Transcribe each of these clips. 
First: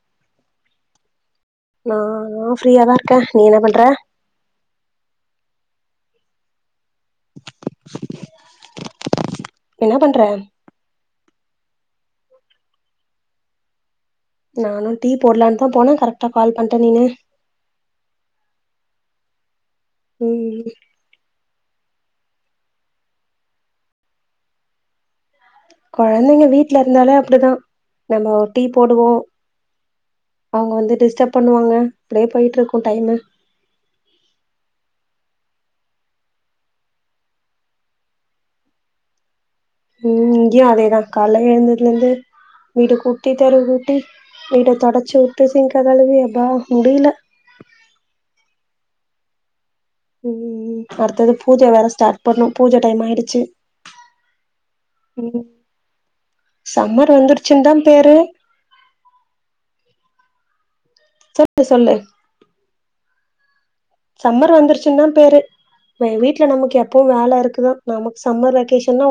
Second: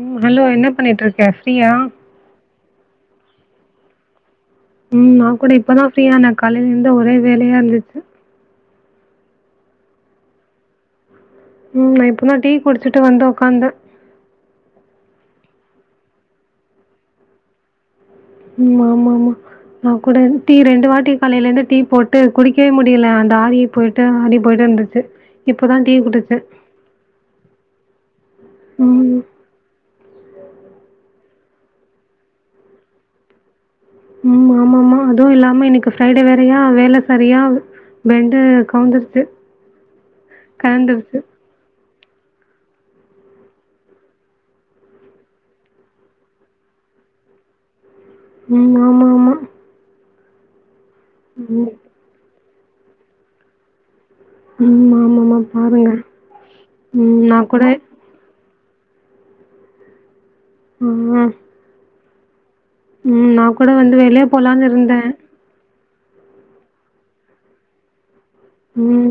உம் hello என்ன பண்ணிட்டு இருக்க ஃப்ரீயா? ஹலோ ஃப்ரீயா தான் இருக்கேன் நீ என்ன பண்ற உம் நான் கூட இப்பதான் ஃப்ரீயானேன் காலையில இருந்து ஒரே வேலையா இருந்துச்சு என்ன பண்ற ம் இப்பதான் டீ குடிச்சுட்டு வந்து ஓக்காந்தேன் நானும் டீ போடலான்னுதான் போனேன் கரெக்டா கால் பண்ணிட்டேன் நீனு ஆமா ஆமா நான் கூட டீ ம் ரெண்டு வாட்டி காலையில இருந்து டீ போட்டு குடிக்கவே முடியல அந்த ஆறிப் போய்ட்டு ஆறி போய்ட்டு இருந்துச்சு இப்போ தான் டீ குழந்தைங்க குடிச்சேன். வீட்டு்ல இருந்தாலே அப்படிதான் நம்ம டீ ம். போடுவோம் அவங்க வந்து டிஸ்டர்ப் பண்ணுவாங்க அப்படியே போயிட்டு இருக்கும் டைமு உம் ஆமா மா அதுவும் இல்லாம இன்னைக்கு ஃப்ரைடே வேறையா வேலை சரியா பெண்டு கழன்றுச்சு உம் இங்கயும் அதேதான் கால்ல எழுந்து இருந்து வீடு கூட்டி தெரு கூட்டி வீட தொடுச்சு விட்டு சிங்க கழுவி ப்பா முடியல உம் ஆமாமா உம் அடுத்தது பூஜை ம். வேற ஸ்டார்ட் பண்ணணும் பூஜை டைம் ஆயிடுச்சு உம் ஆமாமா ம் பாருங்க சம்மர் உம் நான் கூட வந்துருச்சுன்னு தா பேரு சொல்லு சொல்லு உம் நான் கூட கூட வந்து வெளியே போலான்னு இருந்தேன் மை வீட்டுல நமக்கு எப்பவு வேல இருக்குதா நமக் ம்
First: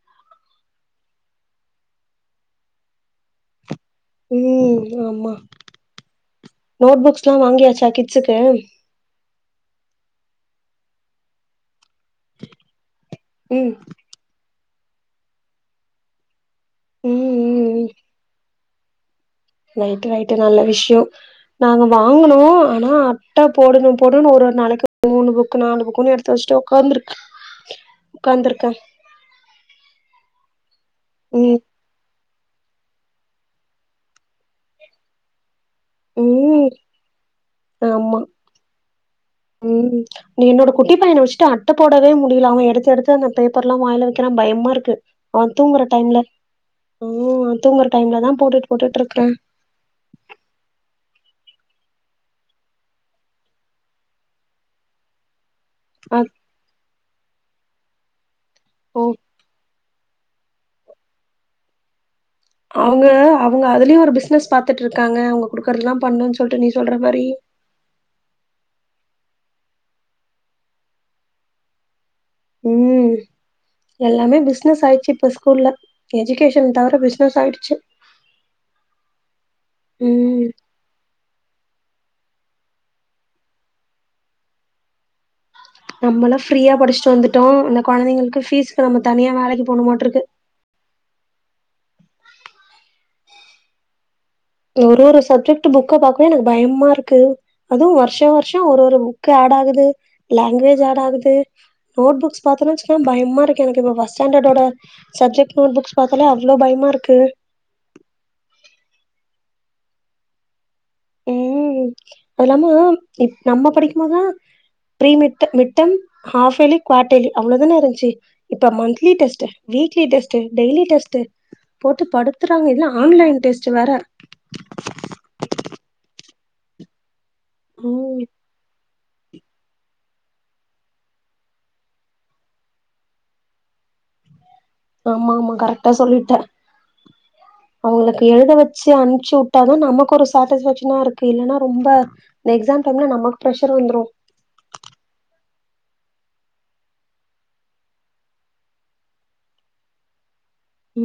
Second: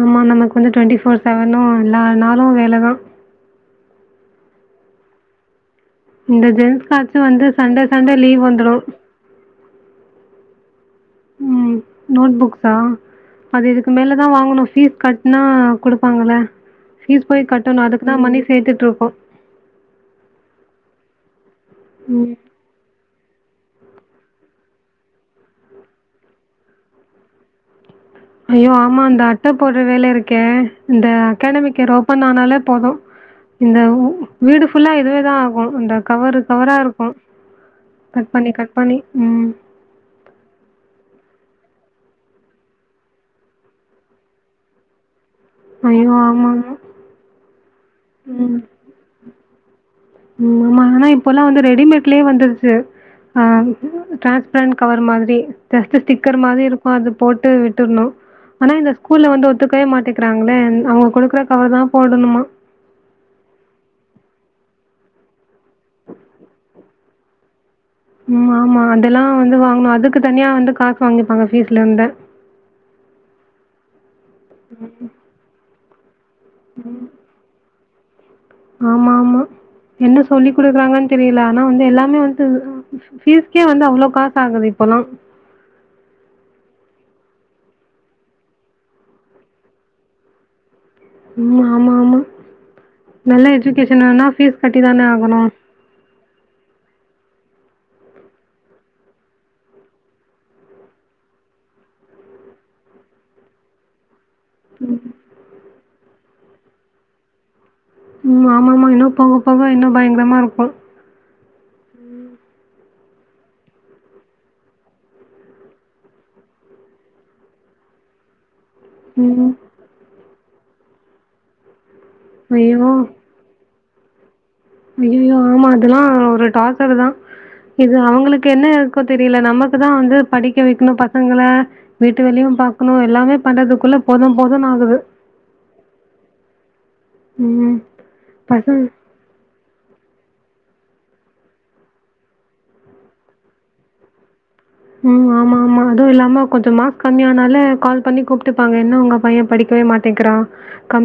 ஆமா நமக்கு வந்து டுவென்டிஃபோர் செவனு எல்லானாளு வேலதா ம் ஆமா இந்த நோட் ஜென்ஸ்சாச்சும் புக்ஸ்லா வந்து சண்டே வாங்கியாச்சா சண்டே கிட்ஸுக்கு லீவ் வந்துடு ம் நோட் புக்ஸா அது ம் இதுக்கு மேலதா வாங்கணு பீஸ் கட்னா குடுப்பாங்கள பீஸ் ம் போய் கட்டணு அதுதா மனிஷ் சேர்த்துட்டு இருக்கோ நைட்டு ரைட்டு நல்ல விஷ்யோ நாங்க ம். வாங்கனோ ஆனா அட்ட போடணு போடணு ஒரு நாளைக்கு மூணு புக்கு நாலு புக்குன்னு எடுத்து வச்சிட்டு உக்காந்துருக்கு ஐயோ ஆமா அந்த அட்ட போடுற வேல இருக் க்கே இந்த ம் அக்காடமிக்க ரோபன் நானாலே போது இந்த வு வீடு ஃபுல்லா எதுவேதா போதுண்டா கவரு ம் கவரா இருக்கு ஆமா கட் பண்ணி கட் பண்ணி ம் நீ என்னோட குட்டி பையன வச்சுட்டு அட்ட போடவே முடியல அவ எடுத்து எடுத்து அந்த பேப்பர்ல்லா வாயில வைக்கிறா பயமா இருக்கு அவன் தூங்குற ஐயோ! டைம்ல ஆமாமா. ம் அவன் தூங்குற டைம்ல தா ம். போட்டுட்டு போட்டுட்டுருக்கே ம் ஆமா ஆனா இப்பொல்லா வந்து ரெடிமேட்லயே வந்துருச்சி ஆ டிரான்ஸ்பரண்ட் கவர் மாதிரி டெஸ்ட் அ ஸ்டிக்கர் மாரி இருக்கு அது போட் ட்டு விட்டுணு ஆனா இந்த ஓ ஸ்கூல வந்து ஒத்துக்கவேமாட் த்க்கிறாங்களே அவங்க கொடுக்குற கவர்தா போடணுமா அவங்க அவங்க அதுலயும் ஒரு பிசினஸ் பாத்துட்டுருக்காங்க அவங்க குடுக்கறதுல்லா பண்ணு சொல்ட்டு நீ சொல்ற மாரி ம் ஆமா அதெல்லா வந்து வாங்கனு அதுக்கு தனியா வந்து காசு வாங்கிப்பாங்க பீஸ்ல இந்து ம் எல்லாமே பிசினஸ் ஆயிச்சி இப்ப ஸ்கூல்ல எஜிகேஷன் தவிர பிஸ்னஸ் ஆயிடிச்சி ஆமா ஆமா என்ன ம் சொல்லி குடுக்கறாங்கன்னு தெரியல ஆனா வந்து எல்லா [unintelligible] வந்து ஃபீஸ்கே வந்து அவ்ள காசு ஆகுது இப்பல்லா நம்மல்லா ஃப்ரீயா படிச்சுட்டு வந்துட்டோ இந்த கொழந்தைங்களுக்கு ஃபீஸ்கு நம்ம தனியா வேலைக்கு போணுமாட்ருக்கு உ ஆமா ஆமா நல்ல எஜுகேஷன் வேனா ஒரு ஒரு சப்ஜெக்ட் புக்க பாக்குவே எனக்கு பயமா இருக் கு அதுவு வருஷ வருஷோ ஒரு ஒரு புக்கு ஆட் ஆகுது லாங்குவஜ் ஆட் ஆகுது நோட் புக்ஸ் பாத்தேனா வச்சிகோவே பயமா இருக்கு எனக்கு இப்ப பச ஸாண்டர்டோட சப்ஜெக்ட் நோட் புக்ஸ் பாத்தாலே அவ் வ்ளோ பயமா இருக்கு உ ஆமாமா இன்னு போக போக இன்னு பயங்கரமா இருக்கு உ அதுலாம இ நம்ம படிக்கும்மோத்லா ப்ரீ மிட் மிட்டேம் ஹாஃப்வேலி குவாடேலி அவ்ளதானே இருந்துச்சு இப்ப மந்த்லி டெஸ்ட் ம் வீக்லி டெஸ்ட் டெய்லி டெஸ்ட் ட்டு போட்டு படுத்துறாங்க இதுல ஐயோ ஆன்லைன் டெஸ்ட் ச்சி வேர ஐயையோ ஆமா அதெல்லா ஒரு டார்சரு தா இது ம் அவங்களுக்கு என்ன ப்போ தெரியல நமக்கு தா வந்து படிக்க வைக்கணு பசங்கள வீட்டு வேலயு பாக்கணு எல்லாமே பண்றதுக்குள்ள போது போதுன்னு ஆகுது ஆமாமா கரெக்டா சொல்லிட்ட ம் அவங்களுக்கு எழுத பசங்க வச்சு அனுப்ச்சி விட்டாதா நமக் ஒரு சாட்டிஸ்வேக்ஷனா இருக்கு இல்லனனா ரொம்ப இந்த எக்ஸாம் டைம்ல நமக்கு பரஷர் வந்துரு உ ஆமா மா அதுவு இல்லாம கொஞ்ச மார்க் கம்மியானாலே கால் பண்ணி கூப்ட்டுப்பாங்க என்ன உங்க பையே படிக்கவே மாட்டேங்றா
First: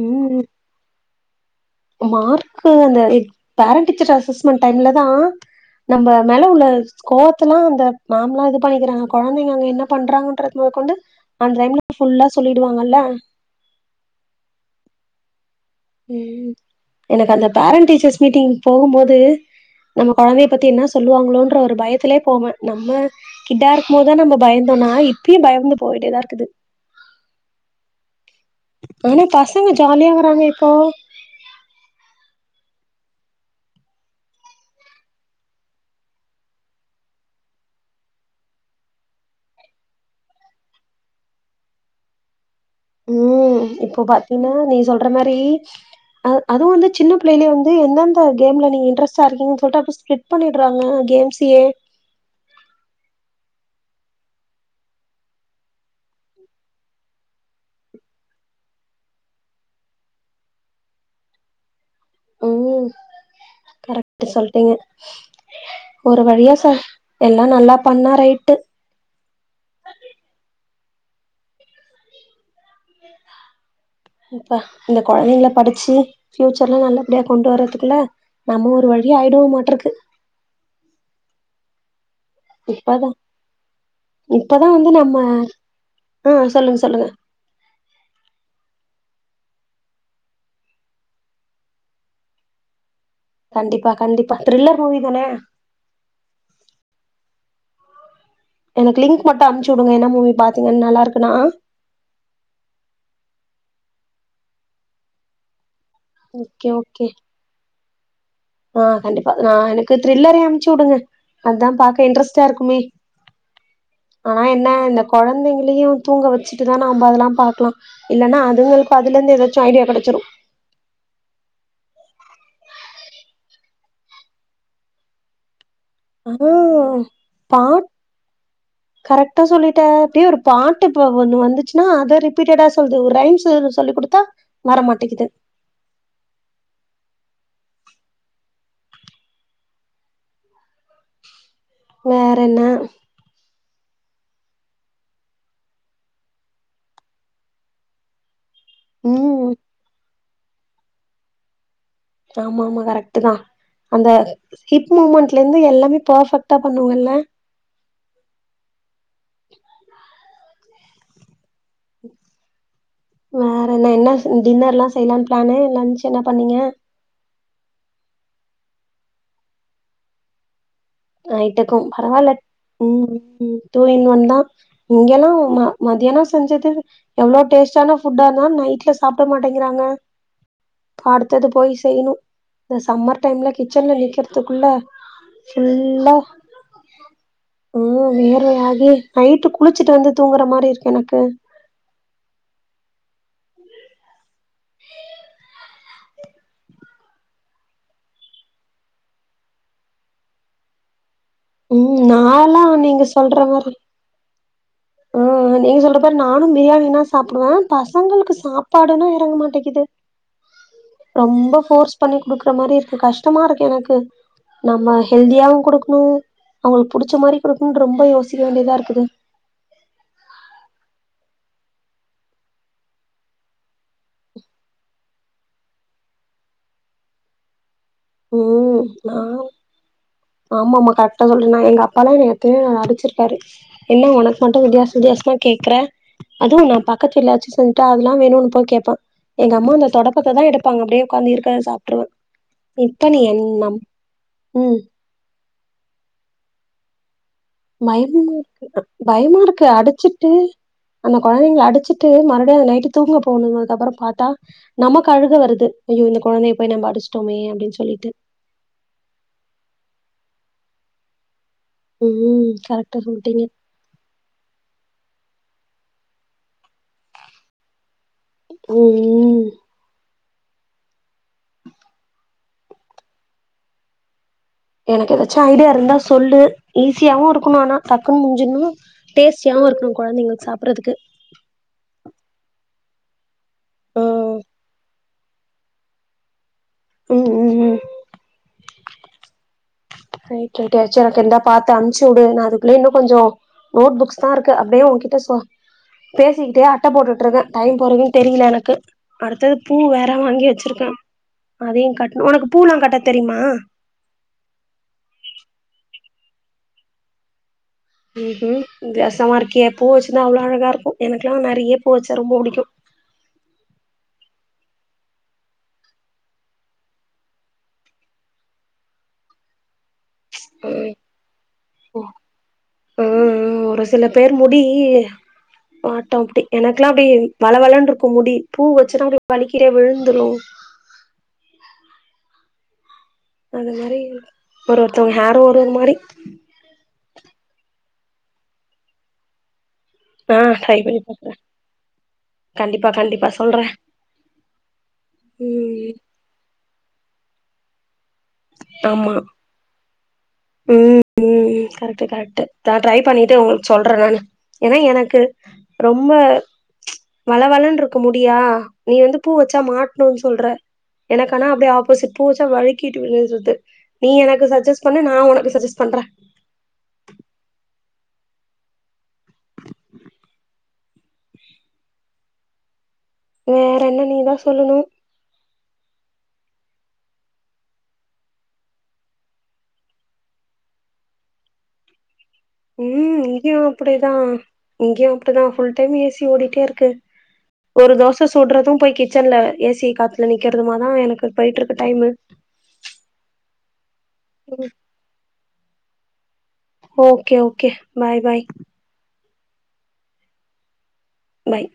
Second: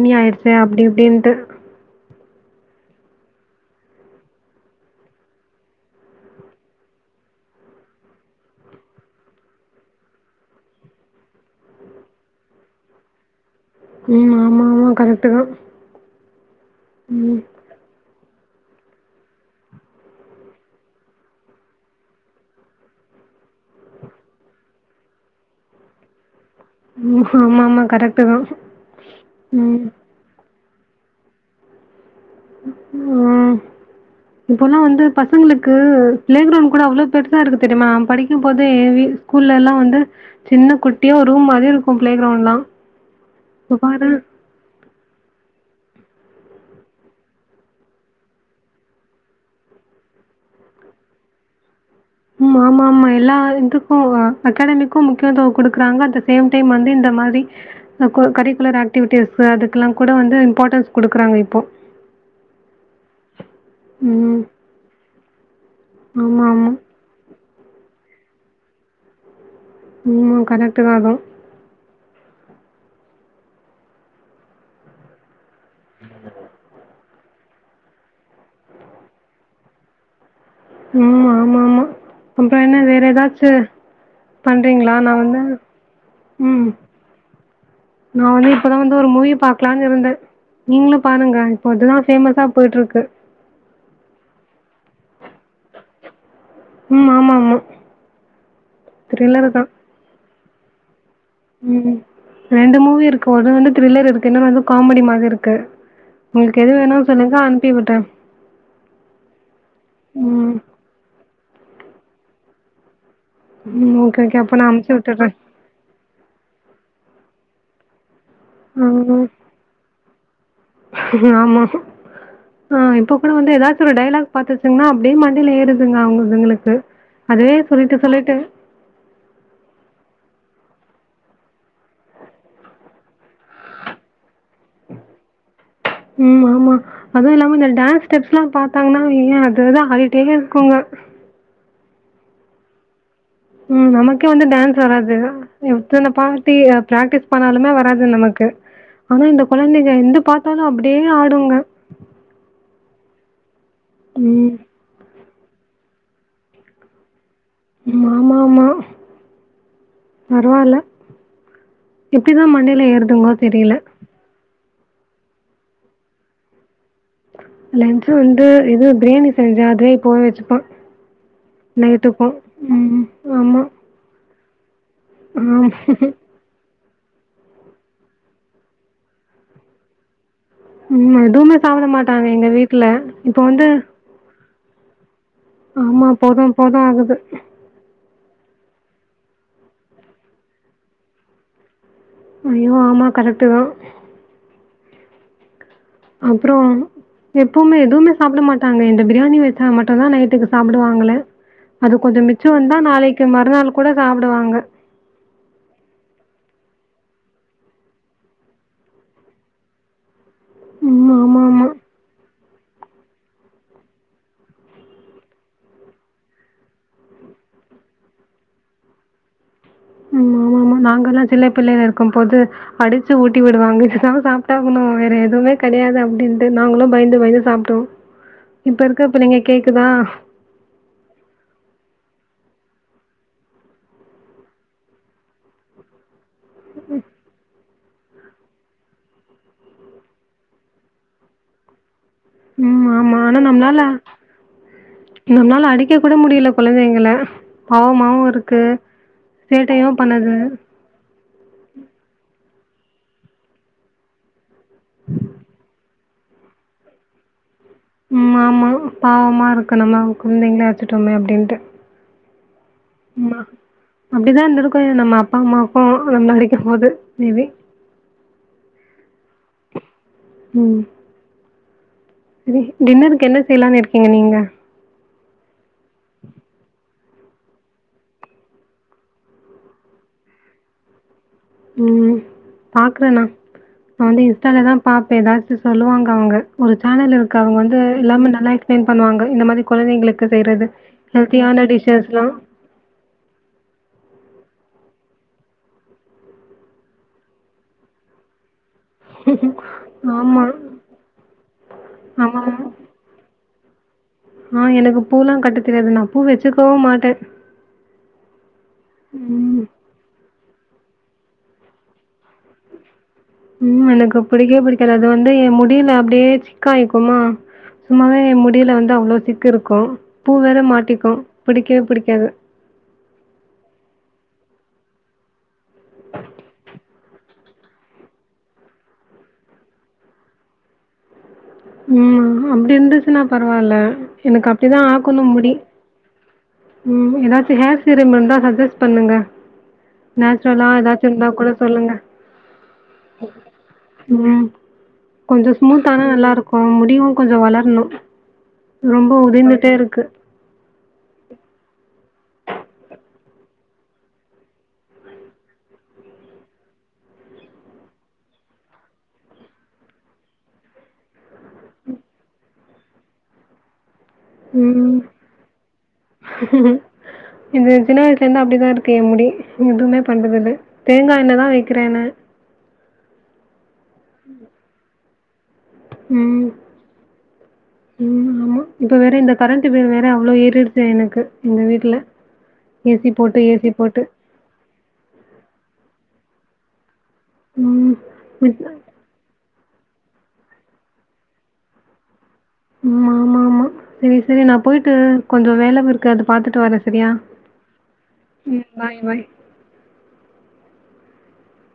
ம் அப்டி இப்டின்ட்டு மார்க்கு அந்த பேரண்ட் டீச்சர் அசஸ்மெண்ட் டைம்லதா நம்ம மேல உள்ள ஸ்கோத்தலா அந்த மேலா இது பண்ணிக்கிறாங்க கொழந்தைங்க அங்க என்ன பண்றாங்கன்றதமொதக்கொண்டு அந்த டைம்ல ஃபுல்லா சொல்லிடுவாங்கல்ல உ ஆமாமா கரெக்டு தா உ எனக்கு ம் அந்த பேரண்ட் டீச்சர்ஸ் மீட்டிங் போம்போது நம்ம கொழந்தைய பத்தி என்ன சொல்லுவாங்களோன்ற ஒரு பயத்திலே போவே நம்ம கிட்டா இருக்கும் போதுதா நம்ம பயந்தோம்னா இப்பயு பயந்து போயிட்டேதா இருக்குது உ ஆமா மா கரெக்ட் ஆனா பசங்க ஜாலியா வராங்க போ ஆ இப்போலா வந்து பசங்களுக்கு பிளே கிரவுண்ட் கூட அவ்ளோ பெருசா இருக்கு தெரியுமா படிக்கும்போதே வீ ஸ்கூல்லலா வந்து சின்ன குட்டியா ஒரு ரூம் மாரி இருக்கு பிளே கிரவுண்ட்லா உ இப்போ பாத்தீன்னா நீ சொல் ன்ரமாரி அ அதுவுவந்து சின்ன பிள்ளைலே வந்து எந்தந்த கேம்ல நீங்க இன்ட்ரெஸ்டார்கீங்கன்டு சொல்ட்டு அப்டியே ஸ்கிப் பண்ணிடுறாங்க கேம்ஸயே உ ஆமா மா எல்லா இதுக்கு அகாடமிக்கு முக்கியத்துவோ குடுக்குறாங்க அட் த சேம் டைம் வந்து இந்த மாரி கரிக்குலர் ஆக்டிவிட்டிஸ் அதுக்கெல்லா கூட வந்து இம்பார்ட்டன்ஸ் குடுக்குறாங்க இப்போ உ கரெக்ட் ம். சொல்ட்டீங்க ஒரு வழியா ஆமாமா. சார் எல்லா நல்லா பண்ணா ரைட்டு உம்மா கரெக்ட்டுதா அது அப்பா இந்த கொழந்தைங்கள படிச்சு ஃபியூச்சர்ல நல்ல அப்டியா கொண்டு வர்றதுக்குள்ள நம்ம ஒரு வழி ஆயிடுவோமாட்றக்கு அப்புறோ என்ன வேற இப்பதா எதாச்சு இப்பதா பண்றீங்களா நா நம்ம வந்து ஆ ம் சொல்லுங்க சொல்லுங்க நா வந்து இப்போதா வந் ஒரு மூவி பாக்கலான்னு இருந்த நீங்களு பாருங்க இப்போ அதுதா ஃபேமஸா போயிட்டு இருக்கு கண்டிப்பா கண்டிப்பா த்ரில்லர் மூவி தான ம் ஆமா ஆமா எனக்கு லிங்க் மட்டு அம்சு உடுங்க என்ன மூவி பாத் து நல்லா இருக் ம் ரெண்டு மூவி இருக்கு ஒன்னு வந்து த்ரில்லர் இருக்கு இன்னொன்னு வந்து காமெடி மாரி இருக்கு உங்களுக்கு ஓகே எது ஓகே வேணு சொல்லுங்கா அனுப்பி விடு ட்ட ஆ கண்டிப்பா நா எனக்கு த்ரில்லரே ம். அனுப்சு உடுங்க அதா பாக்க இன்ட்ரெஸ்டா இருக்குமே ம். Okay, okay. ஆனா அப்ப நான் என்ன அனுப்பிச்சு இந்த விட்டுடுறேன். கொழந்தைங்களையு தூங்க வெச்சுட்டுதா நா நம்ம அதெல்லாம் பாக்கலா இல்லன்னா அதுங்களுக்கு அதுல ம். இருந்து எதாச்சு ஐடியா கெடச்சுரு ஆமா. ஆ இப்ப கூட வந்து எதாச்சு ஒரு டைலாக் பாத்துச்சுங்கன்னா அப்டியே மண்டைல ஏறுது ரொம்போ பா சொல்லிட்டு, சொல்லிட்டு கரெக்டா சொல்லிட்ட அப்டியே ஒரு பாட்டு இப்ப ஒண்ணு வந்துச்சுன்னா அத ரிப்பீட்டடா சொல்து ஒரு ரைம்ஸ்ஸ சொல்லி குடுத்தா வரமாட்டேக்குது ம் ஆமா அது இல்லாம இந்த டேன்ஸ் ஸ்டெப்ஸ் எல்லா பாத்தாங்கன்னா அவிங்க அதுதா ஆடிட்டே இருக்குங்க வேற என்ன ம் நமக்கே வந்து டேன்ஸ் வராது எத்தன பார்டி பிரேக்டிஸ் பண்ணாலுமே வராது நமக்கு ஆனா இந்த ம் கொழந்தைங்க எந்து பாத் பாத்தொன அப்டியே ஆடுங்க ஆமா ஆமா கரெக்ட்டுதா அந்த ம். ஹிப் மூமெண்ட் அதுல இருந்து எல்லாமே போஃப்பெக்டா பண்ணுவல்ல மாமா ஆமா பரவாயில்ல எப்டிதான் மண்டைல ஏறுதுங்கோ தெரில செய்யலானு பிளானு லன்ச்சு என்ன பண்ணீங்க லன்ச்சு வந்து எதோ பிரியாணி செஞ்ச அதுவே இப்போவே வச்சிப்பான் நைட்டுக்கும் பரவாயில்ல ம் ம் ஆமா. டூ இன் ஒன் தான் இங்கெல்லாம் ஆமா. ம மதியானம் செஞ்சது எவ்ளோ டேஸ்ட்டான ஃபுட்டாந்தா நைட்ல சாப்பட மாட்டேங்கிறாங்க ம் அடுத்தது எதுமே போய் சாப்பட செய்யணு மாட்டாங்க எங்க வீட்ல இப்ப வந்து துக்குள்ள ஆமா போது போது ஆகுது ம் வேர்வையாகி நைட்டு குளிச்சிட்டு வந்து தூங்கற மாரி இருக்கு எனக்கு ஐயோ ஆமா கரெட்டு தான் [inaudible] அப்புறம் எப்பவுமே எதுவுமே சாப்பட மாட்டாங்க இந்த பிரியாணி வைச்சா மட்டும்தான் நைட்டுக்கு சாப்படுவாங்களே ம் நாலாம் நீங்க சொல்ற மாரி மறுநாள் கூட சாப்பிடுவாங்க. ஆ நீங்க சொல்ற மாரி நானும் பிரியாணி னா சாப்படுவேன் பசங்களுக்கு சாப்பாடுன்னா எறங்க மாட்டிக்கிது ம். ரொம்ப ஆமாமா. ஃபோர்ஸ் பண்ணி குடுக்குற மாரி இருக்கு கஷ்டமா இருக்கு எனக்கு நம்ம ஹெல்தியாவும் கொடுக்கணும் அவங்களுக்கு புடிச்ச மாரி கொடுக்குனு ரொம்ப யோசிக்க வேண்டியதா இருக்குது ம் ஆமா ஆமா நாங்க எல்லாம் சில்லே பிள்ளையா இருக்கும் போது அடிச்சி ஊட்டி விடுவாங்க இதான் சாப்பட்டாகணும் வேற எதுவுமே கெடையாது அப்டின்ட்டு நாங்களும் பயந்து பயந்து சாப்ட்டுருவோம் ம் நா ஆமா ஆமா கரெட்டா சொல்ற நான் எங்க அப்பாலாம் எனைய எத்தனையோ நாள் அடிச்சிருக்காரு என்ன ஒனக்கு மட்டும் வித்தியாச வித்தியாசமா கேக்கற அதுவும் நான் பக்கத்து வீட்ல எதாச்சி செஞ் ச அதெல்லாம் வேணுன்னு போயி கேப்பேன் எங்க அம்மா அந்த தொடப்பத்த தான் எடுப்பாங்க அப்டே உக்காந்து இருக்க சாப்ட்டுருவேன் ம் ஆமா ஆனா நம்மளால ம் நம்ளா இப்பலாம் அடிக்க கூட முடியல கொழந்தைங்கள பயமாவு இருக்கு பயமு இருக்கு சேட்டையும் அடிச்சிட்டு பண்ணுது. அந்த கொழந்தைங்கள அடிச்சிட்டு மற அப்டே நைட்டு தூங்க போனும் அதுக் அப்புறம் பாத்தா நமக்கு அழுக வருது ஐயோ இந்த குழந்தைய போய் நம்ப அடிச்டோமே அப்படினு உம் ஆமா பாவமா இருக்கணும்மா கொழந்தைங்களா அடிச்சிட்டோமே அப்டின்ட்டு ம் கரெக்டா ஆமா சொல்ட்டீங்க அப்படிதான் இருந்திருக்கும் நம்ம அப்பா அம்மா இப்போ என்ன அடிக்கும் போது மே பி உஹம் உம் செரி டின்னருக்கு என்ன செய்யலாம்னு இருக்கீங்க நீங்க எனக்கு ஏதாச்சும் ஐடியா இருந்தா சொல்லு ஈஸியாவும் இருக்கணும் ஆனா டக்குன்னு முடிஞ்சுறணும் டேஸ்டியாவும் இருக்கணும் கொழந்தைங்களுக்கு சாப்பிடறதுக்கு ம் பாக்கறேண்ணா நான் வந்து ம் இன்ஸ்டாலதான் பா இப்ப ஏதாச்சும் சொல்லுவாங்க அவங்க ஒரு சேனல் ம் இருக்கு ம் அவங்க வந்து எல்லாமே நல்லா பண்ணுவாங்க இந்த மாதிரி குழந்தைங்களுக்கு எனக்கு செய்றது. எப்டியாச்சும் எனக்கு இருந்தா ஹெல்த்தியான பாத்து அனுப்ச்சு விடு டிஷ்ஷஸ்லாம். நான் அதுக்குள்ள இன்னும் கொஞ்சம் நோட் புக்ஸ் தான் இருக்கு அப்டியே உங்ககிட்ட சொ பேசிக்கிட்டே அட்ட போட்டுட்டு இருக்கேன் டைம் போறதே தெரியல எனக்கு அடுத்தது பூ வேற ஆமா. வாங்கி வச்சிருக்கேன் அதயும் கட்டணும் ஆமாமா. உனக்கு பூல்லாம் கட்ட தெரியுமா ஆ எனக்கு பூல்லாம் கட்ட தெரியாது நான் பூ வச்சுக்கவும் மாட்டேன் உஹம்ம் வெசமா ம். இருக்கியே பூ வச்சிருந்தா அவ்வளோ அ இருக்கும் எனக்கெல்லாம் நெறைய பூ வச்சா ரொம்ப பிடிக்கும் உம் எனக்கு பிடிக்கவே பிடிக்கது அது வந்து என் முடியில அப்டியே சிக்காயிக்குமா சும்மாவே என் முடியில வந்து அவ்வளவு சிக்கு இருக்கும் பூ வேற ம் மாட்டிக்கும் புடிக்கவே பூ புடிக்காது ம் ஒரு சில பேர் முடி மாட்டோம் அப்டி எனக்கெல்லாம் அப்டியே வழ வழநூ இருக்கும் முடி பூ வச்சன்னா அப்டிய வழுக்கிடே விழுந்துரும் உம் அப்படிந்து அது மாரி ஒரு ஒருத்தவங்க ஆக்கணும் ஹேரும் முடி. ஒரு ஒரு மாரி ம் ஏதாச்சும் ஹேர் சீரம் இருந்தா சஜஸ்ட் பண்ணுங்க ஆ நேச்சரலா ட்ரை பண்ணி ஏதாச்சும் இருந்தா பாக்குறே கூட சொல்லுங்க கண்டிப்பா கண்டிப்பா சொல்றே உம் கொஞ்சம் ம் ஸ்மூத்தான நல்லா இருக்கும் முடியும் கொஞ்சம் வளரணும் ரொம்ப ஆமா உதிர்ந்துட்டே இருக்கு. உம் உம் கரெக்ட் கரெக்ட் ட்ரை பண்ணிட்டு உ சொல்றேன் நான் ஏன்னா எனக்கு ரொம்ப வளவளன்ன இருக்க முடியா நீ வந்து பூ வச்சா மாட்டும்னு சொல்ற எனக்கனா அப்படியே ஆப்போசிட் பூ வச்சா வழுக்கி இருந்தது நீ எனக்கு சஜஸ்ட் ம். பண்ணு நான் உனக்கு சஜஸ்ட் பண்றே சுலர்ந்து அப்டிதா இருக்கு ஏன் முடி எதுமே பண்றது இல்ல. தேங்கா எண்ணதா வைக்கிறே நா வேற என்ன நீதா சொல்லணு ம் ம் ஆமா இப்ப வேற இந்த கரண்ட்டு பில் வேற அவ்ளோ ஏறிருக்கு எனக்கு எங்க வீட்ல ஏசி உம் போட்டு இங்கேயும் ஏசி போட்டு. அப்டிதான் இங்கேயும் அப்டிதான் புல் டைம் ஏசி ஓடி கிட்டே இருக்கு ம். ஒரு தோச மிட் சுட்றது போய் கிச்சன்ல ஏ சி காத்துல நிக்கிறதுமாதா எனக்கு போயிட்ருக்கு டைமு ம் ஆமா ஆமா செரி செரி நா போயிட்டு கொஞ்ச வேல இரு கடு பாத்துட்டு வரே சரியா ஓகே ஓகே பாய் பாய் ம் பாய் பாய் பாய்